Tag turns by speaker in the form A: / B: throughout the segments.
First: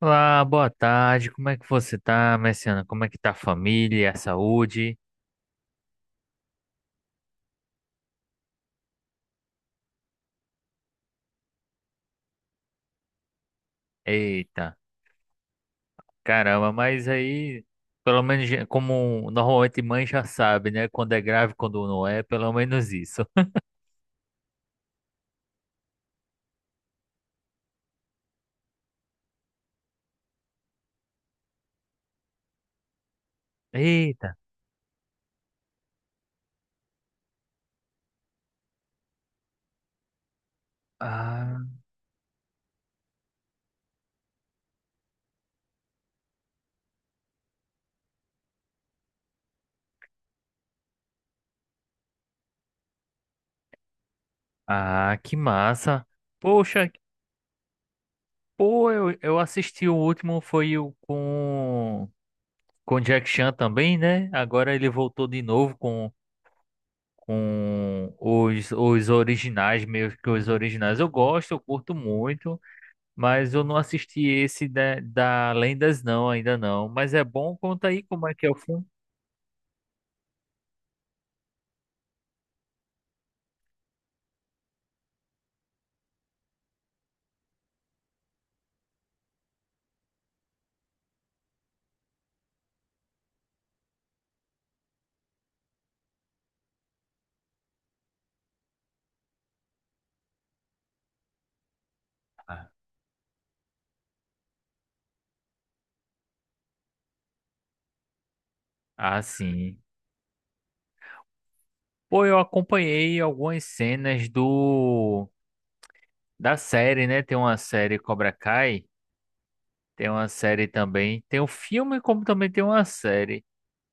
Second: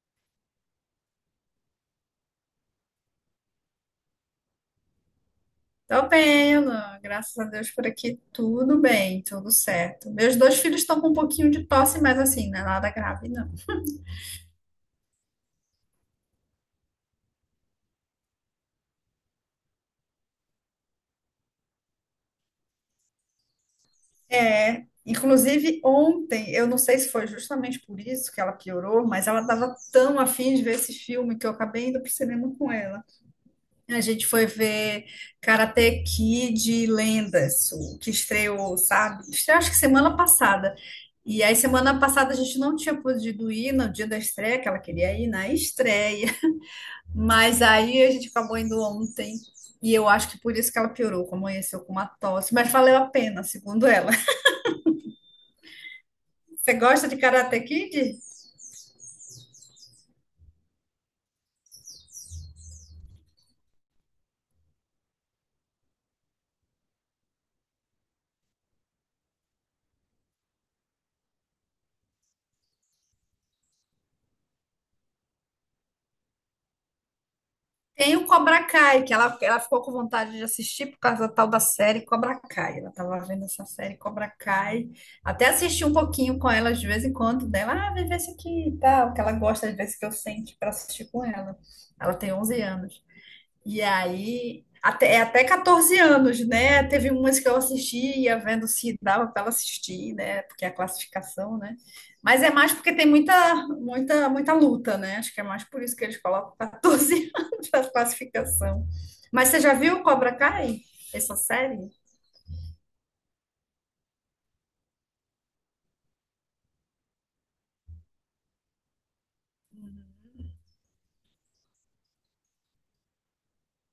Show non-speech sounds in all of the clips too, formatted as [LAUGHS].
A: Olá, boa tarde. Como é que você tá, Messiana? Como é que tá a família, a saúde?
B: Tô bem, Alan. Graças a Deus, por aqui tudo bem, tudo certo. Meus dois filhos estão com um pouquinho de tosse, mas, assim, não é nada grave, não.
A: Eita, caramba, mas aí, pelo menos já- como normalmente mãe já sabe, né? Quando é grave, quando não é, pelo menos isso.
B: É, inclusive ontem, eu não sei se foi justamente por isso que ela piorou, mas ela estava tão afim de ver esse filme que eu acabei indo pro cinema com ela. A gente
A: Eita,
B: foi ver Karate Kid Lendas, o que estreou, sabe? Estreou acho que semana passada. E aí,
A: ah,
B: semana passada, a gente não tinha podido ir no dia da estreia, que ela queria ir na estreia. Mas aí a gente acabou indo ontem e eu acho que por isso que ela piorou, que amanheceu com uma tosse, mas valeu a pena, segundo ela.
A: ah, que massa.
B: [LAUGHS] Você
A: Poxa,
B: gosta de Karate Kid?
A: pô, eu assisti o último, foi o com Jack Chan também, né? Agora ele voltou de novo com os originais, meio que os originais. Eu gosto, eu curto muito, mas eu não assisti esse da Lendas, não, ainda não. Mas é bom, conta aí
B: Tem
A: como
B: o
A: é que é o
B: Cobra
A: filme.
B: Kai, que ela ficou com vontade de assistir por causa da tal da série Cobra Kai. Ela tava vendo essa série Cobra Kai. Até assisti um pouquinho com ela de vez em quando dela. Ah, vê esse aqui e tal, que ela gosta de ver se que eu sente para assistir com ela. Ela tem 11 anos. E aí, até, é até 14 anos, né? Teve umas que eu assistia, vendo se dava para ela assistir, né? Porque é a classificação, né? Mas é
A: Ah,
B: mais porque tem muita, muita, muita luta, né? Acho que é mais por isso que eles colocam 14 [LAUGHS] anos para classificação.
A: ah,
B: Mas você já
A: sim.
B: viu Cobra Kai? Essa série?
A: Pô, eu acompanhei algumas cenas do da série, né? Tem uma série Cobra Kai, tem uma série também, tem o filme, como também tem uma série.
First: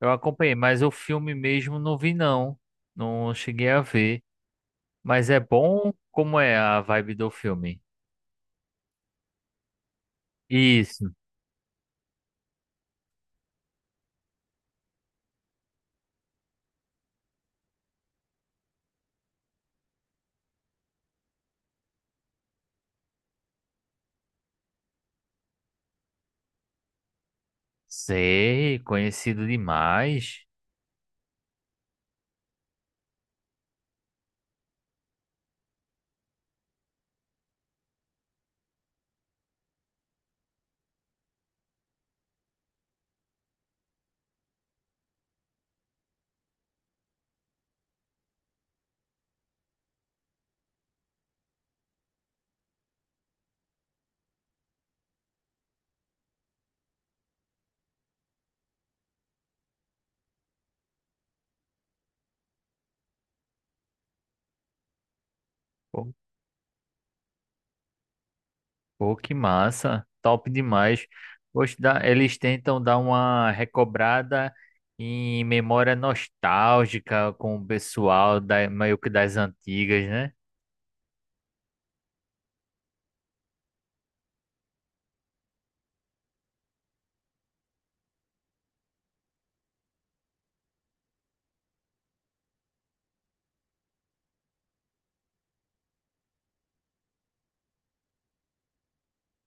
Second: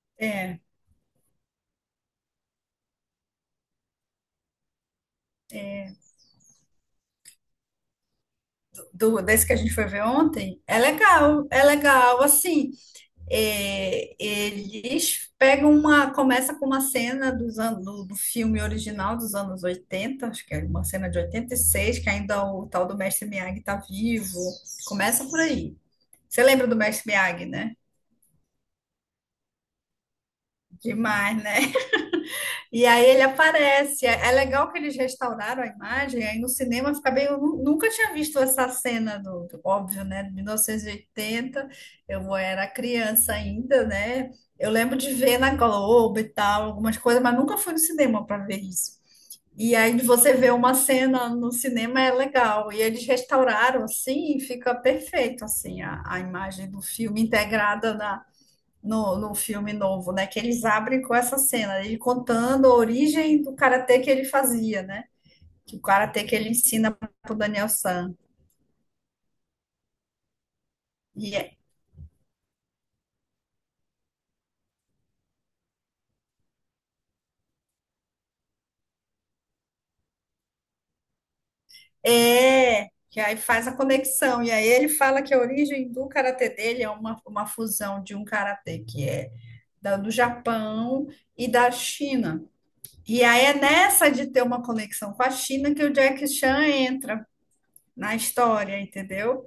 A: Eu acompanhei,
B: É,
A: mas o filme mesmo não vi, não. Não cheguei a ver. Mas é bom? Como é a vibe do filme?
B: desse que a gente foi ver ontem,
A: Isso.
B: é legal, assim, é, começa com uma cena dos anos, do filme original dos anos 80, acho que é uma cena de 86, que ainda o tal do Mestre Miyagi está vivo. Começa por aí. Você lembra do Mestre Miyagi, né?
A: Sei, conhecido demais.
B: Demais, né? E aí ele aparece. É legal que eles restauraram a imagem, aí no cinema fica bem. Eu nunca tinha visto essa cena óbvio, né? De 1980, eu era criança ainda, né? Eu lembro de ver na Globo e tal, algumas coisas, mas nunca fui no cinema para ver isso. E aí, de você ver uma cena no cinema, é legal. E eles restauraram assim e fica perfeito assim a imagem do filme integrada no filme novo, né? Que eles abrem com essa cena, né? Ele contando a origem do karatê que ele fazia, né? Que o
A: Pô,
B: karatê que ele ensina pro Daniel San.
A: pô, que massa. Top demais.
B: E é,
A: Poxa, dá- eles tentam dar uma recobrada em memória nostálgica com o pessoal da, meio que das antigas, né?
B: é, que aí faz a conexão. E aí ele fala que a origem do karatê dele é uma fusão de um karatê que é do Japão e da China. E aí é nessa de ter uma conexão com a China que o Jack Chan entra na história, entendeu?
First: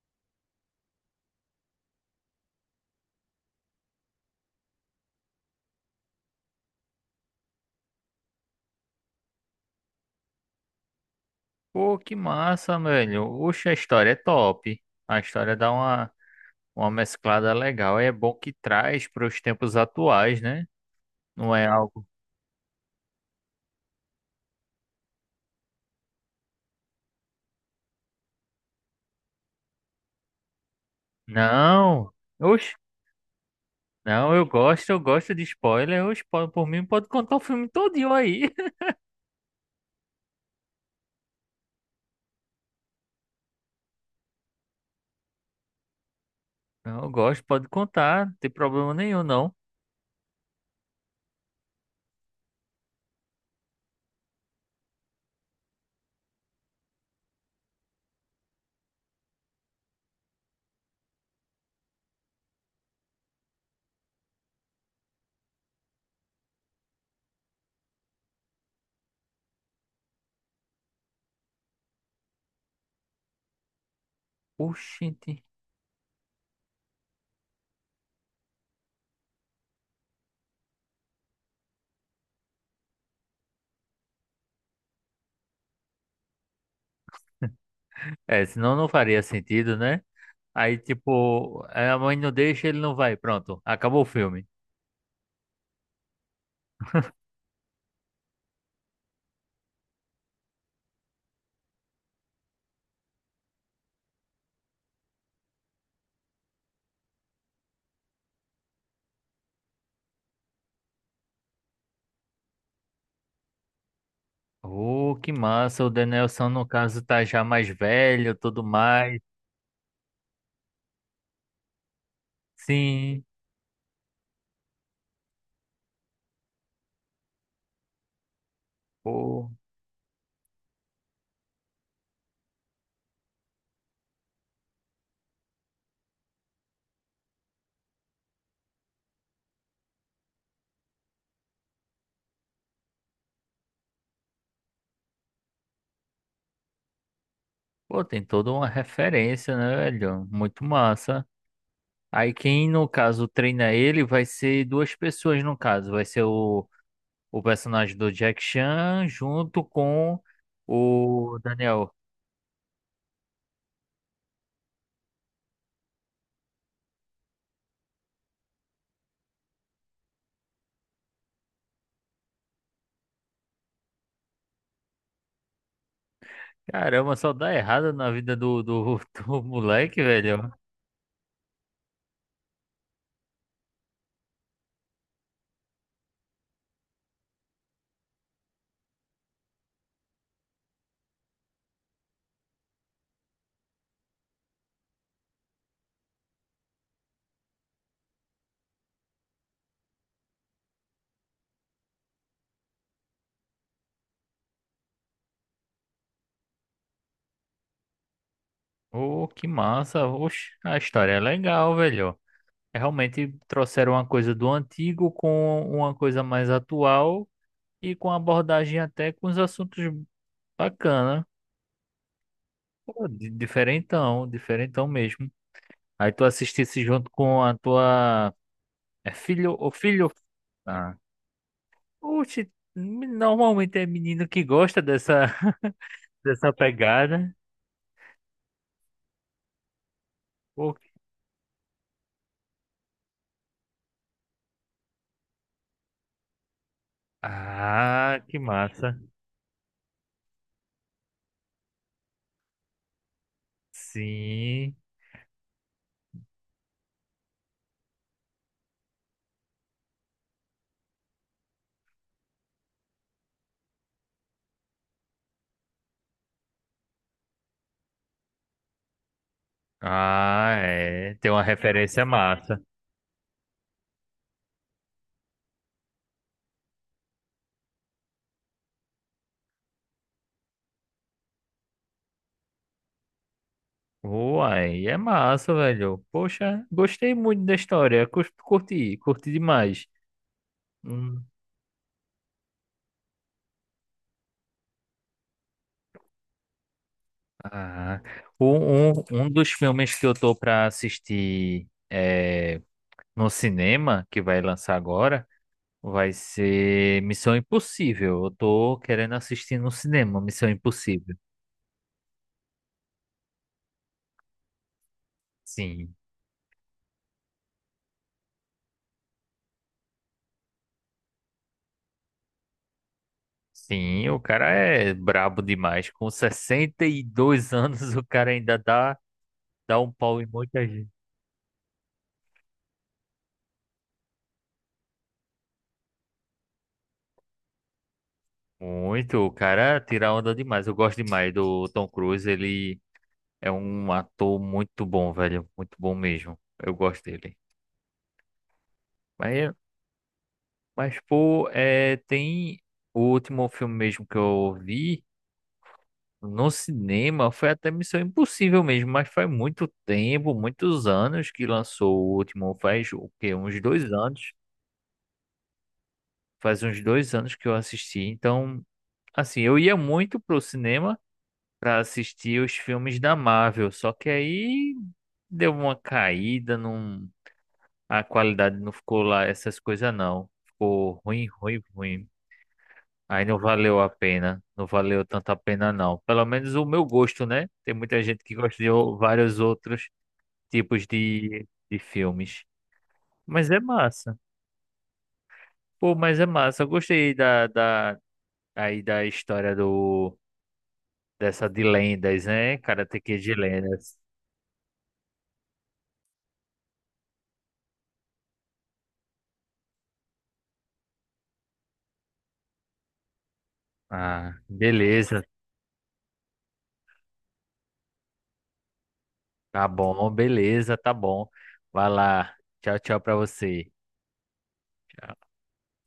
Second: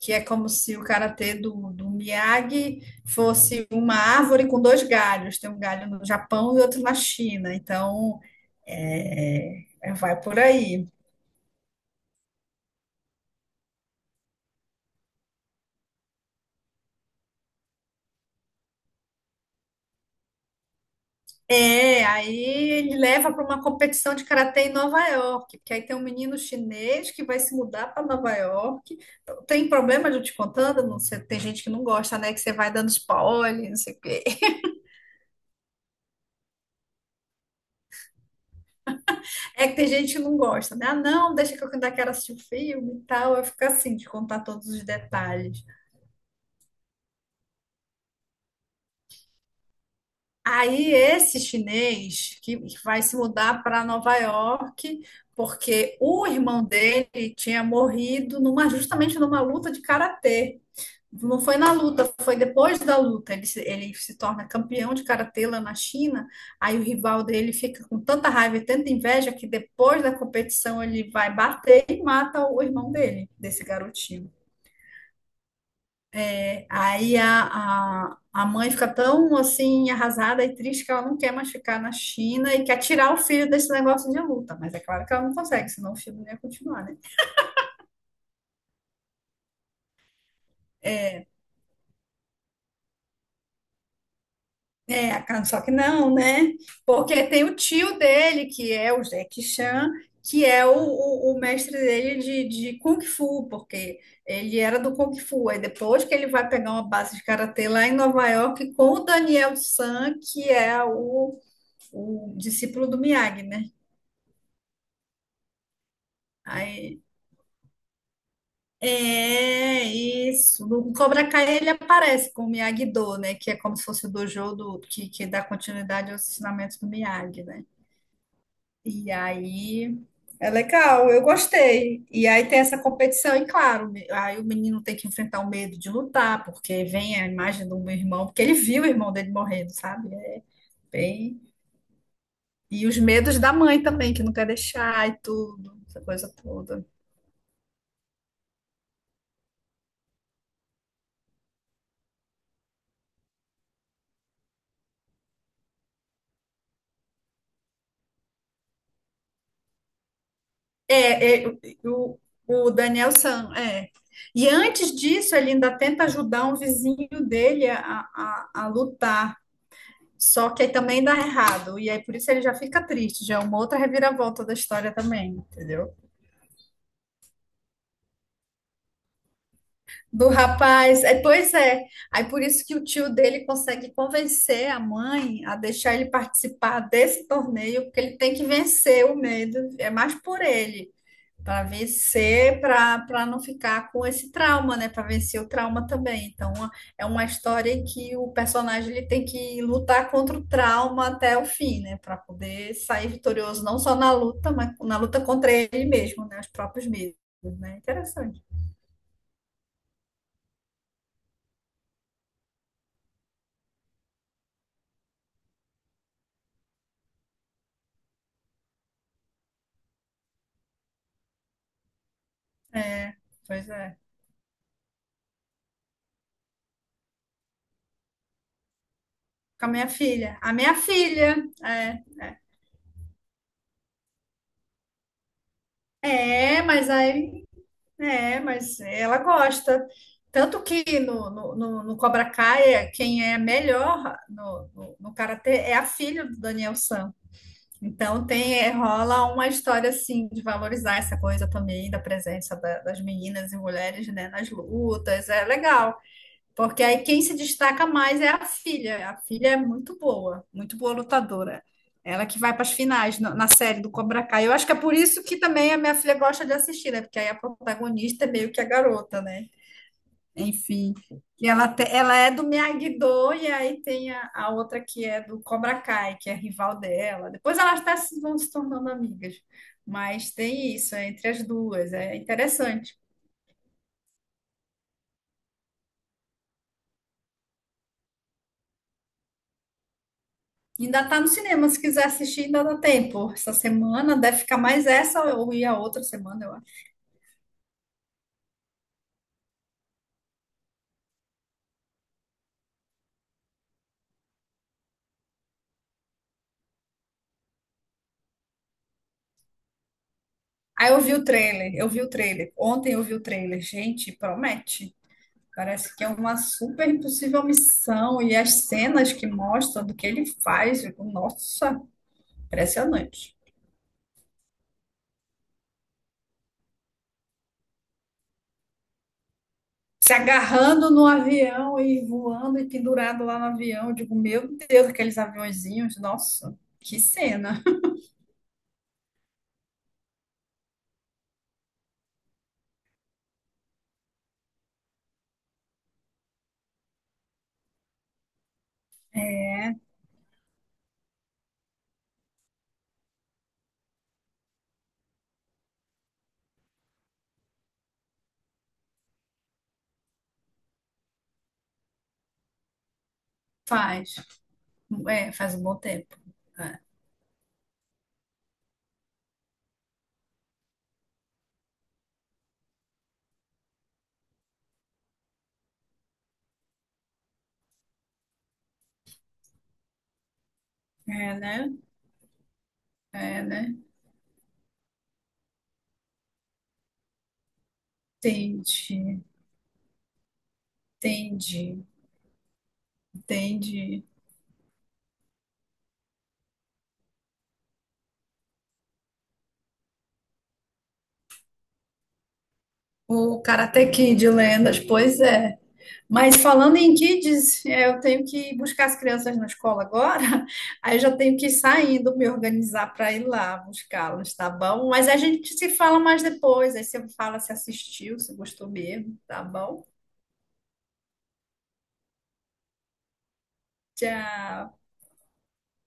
B: Que é como se o karatê do Miyagi fosse uma árvore com dois galhos. Tem um galho no Japão e outro na China. Então, é, vai por aí.
A: Pô, que massa, velho. Oxe, a história é top. A história dá uma mesclada legal. É bom que traz para os tempos atuais, né? Não é
B: É,
A: algo.
B: aí ele leva para uma competição de karatê em Nova York, porque aí tem um menino chinês que vai se mudar para Nova York. Tem problema de eu te contando? Não sei, tem gente que não
A: Não!
B: gosta, né? Que você vai
A: Oxe.
B: dando spoiler, não sei o quê.
A: Não, eu gosto de spoiler. Eu spoiler por mim pode contar o filme todinho aí.
B: É que tem gente que não gosta, né? Ah, não, deixa que eu ainda quero assistir o filme e tal. Eu fico assim, de contar todos os detalhes.
A: [LAUGHS] Não, eu gosto, pode contar, não tem problema nenhum, não.
B: Aí esse chinês que vai se mudar para Nova York, porque o irmão dele tinha morrido numa, justamente numa luta de karatê. Não foi na luta, foi depois da luta. Ele se torna campeão de karatê lá na China. Aí o rival dele fica com tanta raiva e tanta inveja que depois da competição ele vai bater e mata o irmão dele, desse garotinho.
A: Oxente.
B: Aí a mãe fica tão assim arrasada e triste que ela não quer mais ficar na China e quer tirar o filho desse negócio de luta. Mas é claro que ela não consegue, senão o filho não ia continuar, né?
A: É, senão não faria sentido, né? Aí, tipo, é, a mãe não deixa, ele não vai. Pronto, acabou o filme.
B: É, só que não, né? Porque tem o tio dele, que é o Jackie Chan, que é o mestre dele de Kung Fu, porque ele era do Kung Fu. Aí depois que ele vai pegar uma base de karatê lá em Nova York com o Daniel San, que é o discípulo do Miyagi, né?
A: Oh, que massa. O Danielson, no
B: Aí
A: caso, tá já mais velho, tudo mais.
B: é isso. No Cobra Kai ele aparece com o Miyagi-Do,
A: Sim.
B: né? Que é como se fosse o dojo do, que dá continuidade aos ensinamentos do Miyagi, né? E
A: Pô,
B: aí é legal, eu gostei. E aí tem essa competição, e claro, aí o menino tem que enfrentar o medo de lutar, porque vem a imagem do meu irmão, porque ele viu o irmão dele morrendo, sabe? É bem. E os medos da mãe também, que não quer deixar e tudo, essa coisa toda.
A: pô, tem toda uma referência, né, velho? Muito massa. Aí quem, no caso, treina ele vai ser duas pessoas, no caso. Vai ser o personagem do Jack Chan junto com o
B: É,
A: Daniel.
B: o, o Daniel San, é. E antes disso, ele ainda tenta ajudar um vizinho dele a lutar. Só que aí também dá errado. E aí por isso ele já fica triste, já é uma outra reviravolta da história também, entendeu?
A: Caramba, só dá errado na vida do, do, [LAUGHS] do moleque,
B: Do
A: velho.
B: rapaz. É, pois é. Aí por isso que o tio dele consegue convencer a mãe a deixar ele participar desse torneio, porque ele tem que vencer o medo. É mais por ele. Para vencer, para não ficar com esse trauma, né? Para vencer o trauma também. Então, é uma história em que o personagem ele tem que lutar contra o trauma até o fim, né? Para poder sair vitorioso, não só na luta, mas na luta contra ele mesmo, né? Os próprios medos, né? Interessante.
A: Ô, que massa. Oxe, a história é legal, velho. Realmente trouxeram uma coisa do antigo com uma coisa mais atual e com abordagem até com os assuntos bacana. Pô,
B: É,
A: di-
B: pois é.
A: diferentão, diferentão mesmo. Aí tu assistisse junto com a tua... É filho
B: Com a
A: ou
B: minha
A: filho?
B: filha. A minha
A: Ah.
B: filha. É, é.
A: Oxe, normalmente é menino que gosta dessa, [LAUGHS] dessa
B: É, mas
A: pegada.
B: aí. É, mas ela gosta. Tanto
A: Pô, que-
B: que no Cobra Kai, quem é melhor no karatê é a filha do Daniel San.
A: Ah,
B: Então
A: que
B: tem, é,
A: massa.
B: rola uma história assim de valorizar essa coisa também da- presença das meninas e mulheres, né, nas
A: Sim.
B: lutas. É legal. Porque aí quem se destaca mais é a filha. A filha é muito boa lutadora. Ela que vai para as finais na série do Cobra Kai. Eu acho que é por isso que também a minha filha gosta de assistir, né? Porque aí a protagonista é meio que a garota, né?
A: Ah,
B: Enfim.
A: é. Tem uma
B: E ela,
A: referência
B: ela é do
A: massa.
B: Miyagi-Do e aí tem a outra que é do Cobra Kai, que é rival dela. Depois elas até vão se tornando amigas. Mas tem isso, é entre as duas. É interessante.
A: Uai, é massa, velho. Poxa, gostei muito da história. Cus- curti, curti demais.
B: Ainda tá
A: Hum.
B: no cinema, se quiser assistir, ainda dá tempo. Essa semana deve ficar mais essa ou ir a outra semana, eu acho.
A: Ah, um dos filmes que eu tô pra assistir é, no cinema, que vai lançar agora. Vai ser Missão Impossível. Eu tô querendo assistir no cinema, Missão
B: Aí eu vi
A: Impossível.
B: o trailer, eu vi o trailer. Ontem eu vi o trailer. Gente, promete. Parece
A: Sim,
B: que é uma super impossível missão e as cenas que mostram do que ele faz, eu digo, nossa, impressionante.
A: sim, o cara é brabo demais. Com 62 [LAUGHS] anos, o cara ainda dá, dá um
B: Se
A: pau em muita gente.
B: agarrando no avião e voando e pendurado lá no avião, eu digo, meu Deus, aqueles aviãozinhos, nossa, que cena. [LAUGHS]
A: Muito, o cara tira onda demais. Eu gosto demais do Tom Cruise. Ele é um ator muito bom, velho. Muito bom mesmo. Eu gosto dele. Mas, mas pô, é, tem o último filme mesmo que eu vi. No cinema foi até Missão Impossível mesmo, mas faz muito tempo, muitos anos que lançou o último, faz o quê? Uns dois
B: Faz,
A: anos.
B: é, faz um bom tempo.
A: Faz
B: É,
A: uns dois anos que eu assisti. Então, assim, eu ia muito pro cinema para assistir os filmes da Marvel, só que aí deu uma caída, num... a qualidade não ficou lá, essas coisas não. Ficou ruim,
B: É,
A: ruim,
B: né?
A: ruim. Aí não
B: É, né?
A: valeu a pena, não valeu tanto a pena não. Pelo menos o meu gosto, né? Tem muita gente que gosta de o-
B: Entendi,
A: vários outros. Tipos de
B: entendi,
A: filmes. Mas é
B: entendi.
A: massa. Pô, mas é massa. Eu gostei da, da, aí da história do, dessa de lendas, né? Karate Kid de
B: O Karate
A: lendas.
B: Kid, lendas, pois é. Mas falando em kids, é, eu tenho que buscar as crianças na escola agora, [LAUGHS] aí eu já tenho que ir saindo, me organizar para ir lá
A: Ah,
B: buscá-las, tá bom? Mas a
A: beleza.
B: gente se fala mais depois, aí você fala se assistiu, se gostou mesmo, tá
A: Tá
B: bom?
A: bom, beleza, tá bom. Vai lá. Tchau, tchau pra você.
B: Tchau.